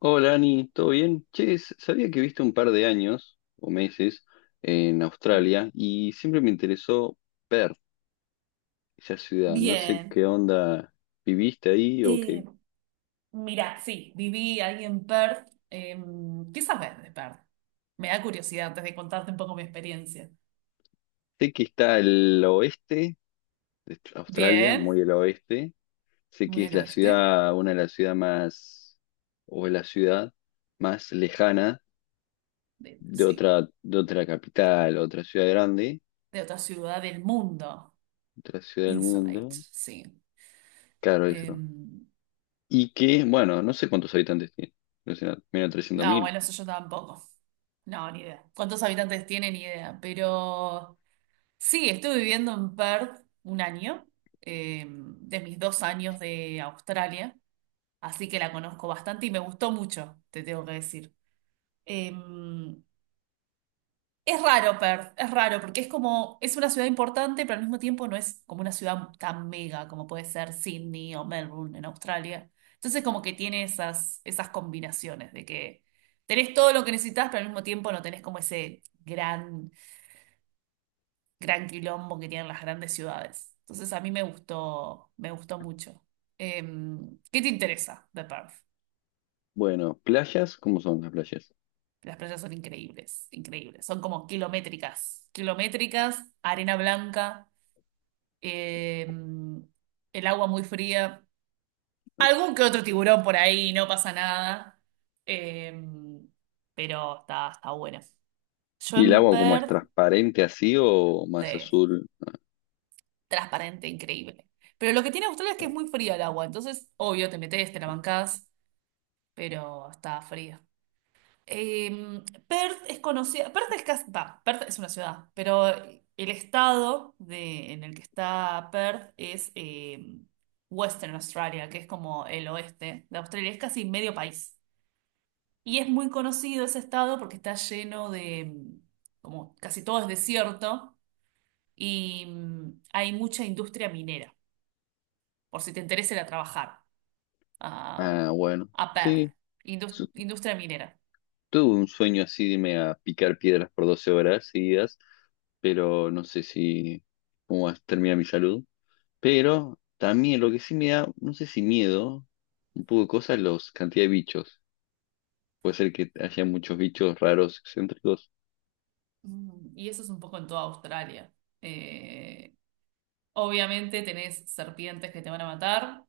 Hola Ani, ¿todo bien? Che, sabía que viste un par de años o meses en Australia y siempre me interesó ver esa ciudad. No sé Bien. qué onda viviste ahí o qué. Eh, Mira, sí, viví ahí en Perth. ¿Qué sabes de Perth? Me da curiosidad antes de contarte un poco mi experiencia. Sé que está al oeste de Australia, muy Bien, al oeste. Sé que muy es al la oeste, ciudad, una de las ciudades más, o la ciudad más lejana de, de sí, otra, de otra capital, otra ciudad grande, de otra ciudad del mundo. otra ciudad del Insulate, mundo. sí. Claro, eso. No, Y que, bueno, no sé cuántos habitantes tiene. Debe ser menos 300.000. bueno, eso yo tampoco. No, ni idea. ¿Cuántos habitantes tiene? Ni idea. Pero sí, estuve viviendo en Perth un año, de mis 2 años de Australia. Así que la conozco bastante y me gustó mucho, te tengo que decir. Em, es raro Perth, es raro porque es como, es una ciudad importante, pero al mismo tiempo no es como una ciudad tan mega como puede ser Sydney o Melbourne en Australia. Entonces como que tiene esas combinaciones de que tenés todo lo que necesitas, pero al mismo tiempo no tenés como ese gran, gran quilombo que tienen las grandes ciudades. Entonces a mí me gustó mucho. ¿Qué te interesa de Perth? Bueno, playas, ¿cómo son las playas? Las playas son increíbles, increíbles. Son como kilométricas, kilométricas, arena blanca, eh, el agua muy fría, algún que otro tiburón por ahí, no pasa nada. Eh, pero está buena. Yo ¿Y el en agua como es, Perth, transparente así o más sí, azul? transparente, increíble. Pero lo que tiene Australia es que es muy fría el agua, entonces, obvio, te metes, te la bancás, pero está fría. Em, Perth es conocida, Perth es casi, va, Perth es una ciudad, pero el estado de, en el que está Perth es Western Australia, que es como el oeste de Australia, es casi medio país. Y es muy conocido ese estado porque está lleno de, como casi todo es desierto y hay mucha industria minera, por si te interesa ir a trabajar a, Ah, bueno, a Perth, sí. Su- industria minera. Tuve un sueño así de irme a picar piedras por 12 horas seguidas, pero no sé si cómo va a terminar mi salud. Pero también lo que sí me da, no sé si miedo, un poco de cosas, los cantidad de bichos. Puede ser que haya muchos bichos raros, excéntricos. Y eso es un poco en toda Australia. Eh, Obviamente tenés serpientes que te van a matar,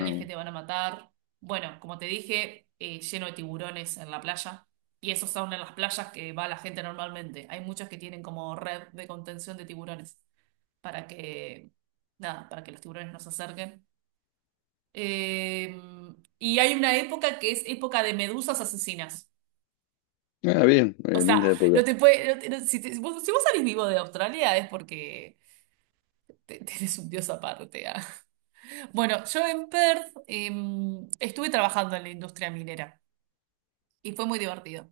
Ah, que bueno. te van a matar. Bueno, como te dije, lleno de tiburones en la playa. Y esos son en las playas que va la gente normalmente. Hay muchas que tienen como red de contención de tiburones para que, nada, para que los tiburones no se acerquen. Eh, y hay una época que es época de medusas asesinas. Ah, bien, O linda sea, no época. te puede, si vos salís vivo de Australia es porque Tenés un dios aparte. Ah. Bueno, yo en Perth estuve trabajando en la industria minera y fue muy divertido.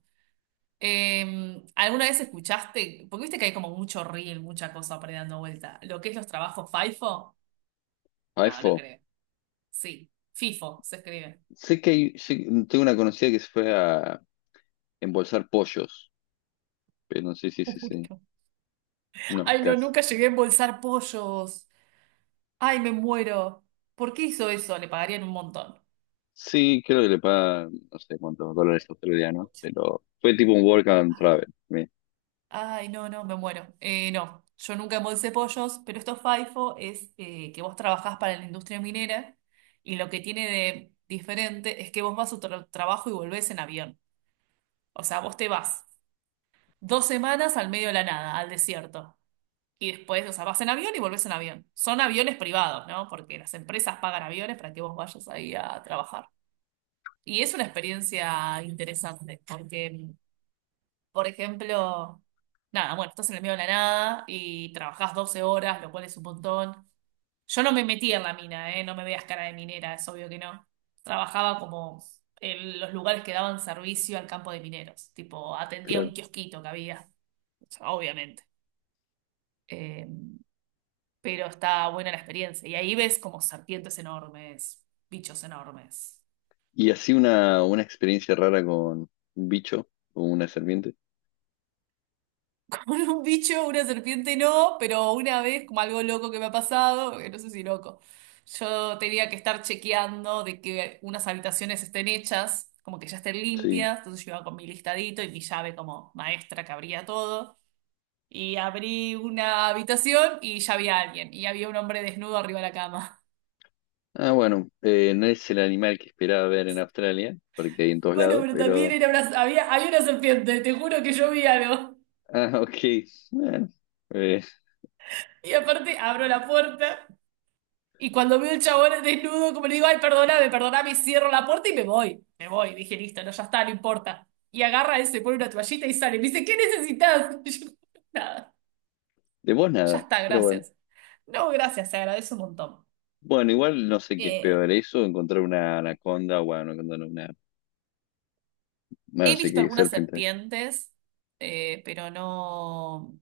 ¿Alguna vez escuchaste? Porque viste que hay como mucho reel, mucha cosa por ahí dando vuelta. ¿Lo que es los trabajos FIFO? No, no iPhone. creo. Sí, FIFO se escribe. Sé que hay, tengo una conocida que se fue a embolsar pollos, pero no sé, si sí, Uy, sí. no. No, Ay, no, casi. nunca llegué a embolsar pollos. Ay, me muero. ¿Por qué hizo eso? Le pagarían un montón. Sí, creo que le paga, no sé cuántos dólares australianos, pero fue tipo un work and travel. Bien, Ay, no, no, me muero. No, yo nunca embolsé pollos, pero esto FIFO es que vos trabajás para la industria minera y lo que tiene de diferente es que vos vas a tu trabajo y volvés en avión. O sea, vos te vas 2 semanas al medio de la nada, al desierto. Y después, o sea, vas en avión y volvés en avión. Son aviones privados, ¿no? Porque las empresas pagan aviones para que vos vayas ahí a trabajar. Y es una experiencia interesante, porque por ejemplo, nada, bueno, estás en el medio de la nada y trabajás 12 horas, lo cual es un montón. Yo no me metí en la mina, ¿eh? No me veas cara de minera, es obvio que no. Trabajaba como en los lugares que daban servicio al campo de mineros, tipo atendía un claro. kiosquito que había, o sea, obviamente. Eh, pero está buena la experiencia y ahí ves como serpientes enormes, bichos enormes. Y así una experiencia rara con un bicho o una serpiente. Con un bicho, una serpiente no, pero una vez, como algo loco que me ha pasado, que no sé si loco, yo tenía que estar chequeando de que unas habitaciones estén hechas, como que ya estén Sí. limpias, entonces yo iba con mi listadito y mi llave como maestra que abría todo, y abrí una habitación y ya había alguien, y había un hombre desnudo arriba de la cama. Ah, bueno, no es el animal que esperaba ver en Australia, porque hay en todos Bueno, lados, pero también pero... era una, había una serpiente, te juro que yo vi algo. Ah, ok. Bueno, eh, Y aparte abro la puerta y cuando veo el chabón desnudo, como le digo, ay, perdóname, perdóname, cierro la puerta y me voy. Me voy. Dije, listo, no, ya está, no importa. Y agarra ese, pone una toallita y sale. Me dice, ¿qué necesitas? Y yo, nada, de vos ya nada, está, pero bueno. gracias. No, gracias, se agradece un montón. Bueno, igual no sé qué es Eh, peor, eso, encontrar una anaconda, bueno, anaconda no, una, bueno, no He sé visto qué, algunas serpiente. serpientes, pero no,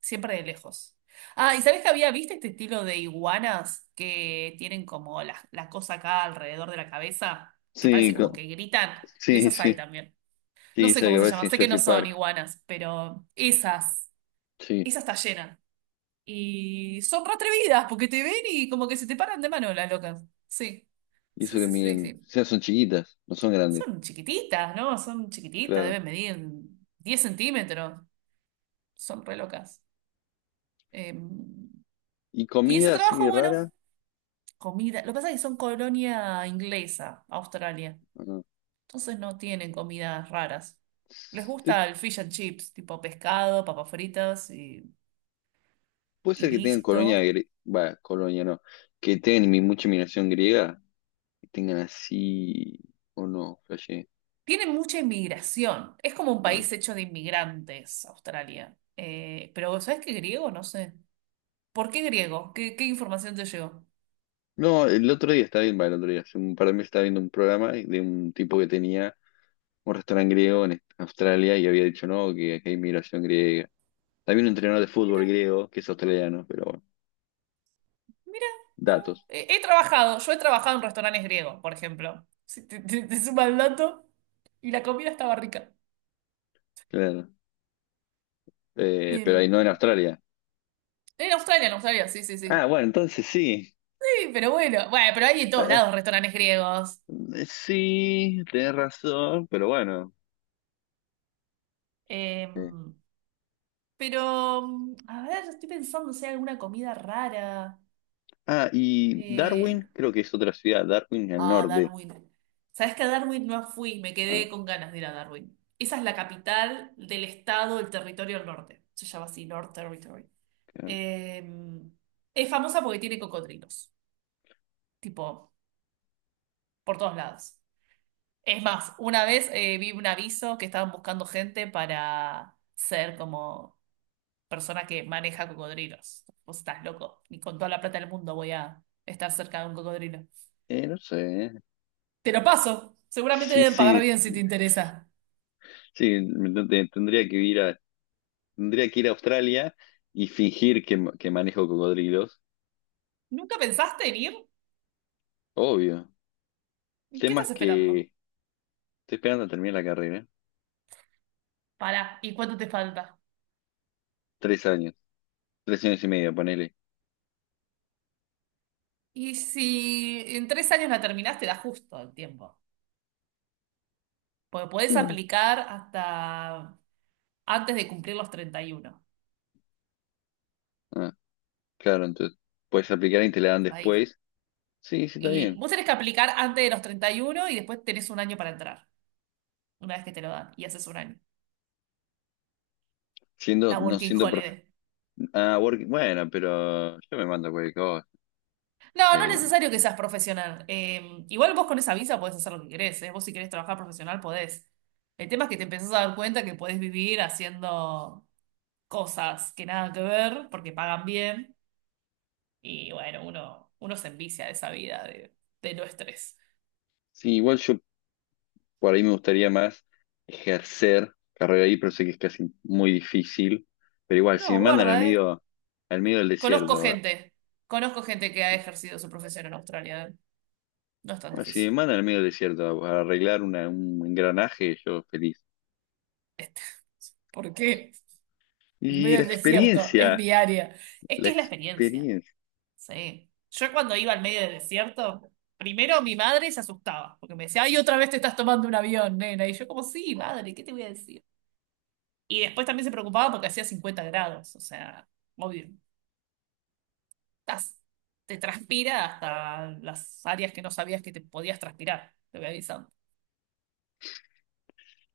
siempre de lejos. Ah, ¿y sabés que había visto este estilo de iguanas que tienen como la cosa acá alrededor de la cabeza, que Sí, parece como que gritan? De sí, esas hay sí, también. No sí, sé se que cómo se aparece llama, en sé que no Jurassic son Park, iguanas, pero esas, sí, esas está llena. Y son re atrevidas porque te ven y como que se te paran de mano las locas. Sí, y sí, eso que sí, sí, miden, o sí. sea, son chiquitas, no son grandes, Son chiquititas, ¿no? Son chiquititas, claro. deben medir 10 centímetros. Son re locas. Eh, ¿Y y ese comida trabajo, así bueno, rara? comida. Lo que pasa es que son colonia inglesa, Australia. ¿O no? Entonces no tienen comidas raras. Les Sí, gusta el fish and chips, tipo pescado, papas fritas y, puede y ser que tengan colonia, listo. Va, colonia no, que tengan mucha inmigración griega, que tengan así, o no, flashé, Tiene mucha inmigración. Es como un claro. país hecho de inmigrantes, Australia. Pero ¿sabes qué griego? No sé. ¿Por qué griego? ¿Qué información te llegó? No, el otro día estaba viendo, bueno, el otro día, hace un par de meses estaba viendo un programa de un tipo que tenía un restaurante griego en Australia y había dicho, no, que acá hay inmigración griega. También un entrenador de Mira, fútbol griego que es australiano, pero bueno, mira, no. datos, Yo he trabajado en restaurantes griegos, por ejemplo. Si te suma el dato y la comida estaba rica. claro. Pero En ahí no en Australia. Australia, en Australia, sí, sí, Ah, sí. bueno, entonces sí. Sí, pero bueno, bueno, pero hay en todos Eh, lados restaurantes griegos. Sí, tenés razón, pero bueno. Eh, eh. pero, a ver, estoy pensando si hay alguna comida rara. Ah, y Eh, Darwin, creo que es otra ciudad, Darwin al Ah, norte. Darwin. ¿Sabes que a Darwin no fui? Me Ah, quedé con ganas de ir a Darwin. Esa es la capital del estado, del territorio del norte. Se llama así, North Territory. claro. Eh, es famosa porque tiene cocodrilos, tipo, por todos lados. Es más, una vez vi un aviso que estaban buscando gente para ser como persona que maneja cocodrilos. Vos estás loco, ni con toda la plata del mundo voy a estar cerca de un cocodrilo. No sé. Te lo paso, seguramente Sí, deben pagar sí. bien si te interesa. Sí, tendría que ir a, Australia y fingir que, que manejo cocodrilos. ¿Nunca pensaste en ir? Obvio. El ¿Y qué tema es estás esperando? que estoy esperando a terminar la carrera. Pará, ¿y cuánto te falta? 3 años. 3 años y medio, ponele. Y si en 3 años la terminás, te da justo el tiempo. Porque podés Sí. aplicar hasta antes de cumplir los 31. Ah, claro, entonces. Puedes aplicar y te la dan Hasta ahí. después. Sí, sí, está Y bien. vos tenés que aplicar antes de los 31 y uno y después tenés un año para entrar, una vez que te lo dan, y haces un año. Siendo, La no working siendo profe. holiday. Ah, bueno, pero yo me mando cualquier cosa. No, no es Eh, necesario que seas profesional. Igual vos con esa visa podés hacer lo que querés, ¿eh? Vos si querés trabajar profesional podés. El tema es que te empezás a dar cuenta que podés vivir haciendo cosas que nada que ver porque pagan bien y bueno, uno se envicia de esa vida de, no estrés. sí, igual yo por ahí me gustaría más ejercer carrera ahí, pero sé que es casi muy difícil. Pero igual, si me No, mandan guarda, ¿eh? Al medio del Conozco desierto, gente, conozco gente que ha ejercido su profesión en Australia, ¿eh? No es tan bueno, si difícil. me mandan al medio del desierto a arreglar un engranaje, yo feliz. Este, ¿Por qué? En Y medio la del desierto, es experiencia, mi área. Es la que es la experiencia, experiencia. sí. Yo cuando iba al medio del desierto, primero mi madre se asustaba porque me decía, ay, otra vez te estás tomando un avión, nena. Y yo como, sí, madre, ¿qué te voy a decir? Y después también se preocupaba porque hacía 50 grados, o sea, obvio, estás- te transpira hasta las áreas que no sabías que te podías transpirar, te voy avisando.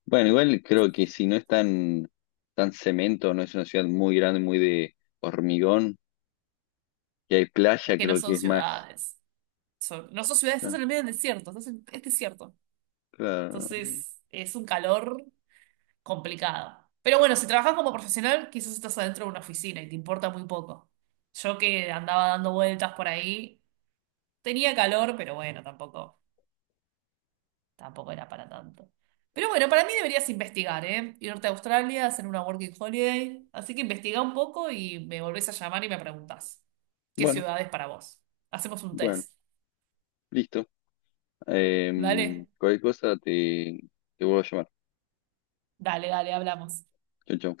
Bueno, igual creo que si no es tan cemento, no es una ciudad muy grande, muy de hormigón, y hay Es playa, que no creo que son es más. ciudades, no son ciudades, estás eh, en el medio del desierto, es desierto. Claro. Entonces es un calor complicado. Pero bueno, si trabajas como profesional, quizás estás adentro de una oficina y te importa muy poco. Yo que andaba dando vueltas por ahí, tenía calor, pero bueno, tampoco. Tampoco era para tanto. Pero bueno, para mí deberías investigar, ¿eh? Irte a Australia, hacer una working holiday. Así que investiga un poco y me volvés a llamar y me preguntás qué Bueno, ciudad es para vos. Hacemos un bueno, test. listo. ¿Vale? Cualquier cosa te vuelvo a llamar. Dale, dale, hablamos. Chao, chao.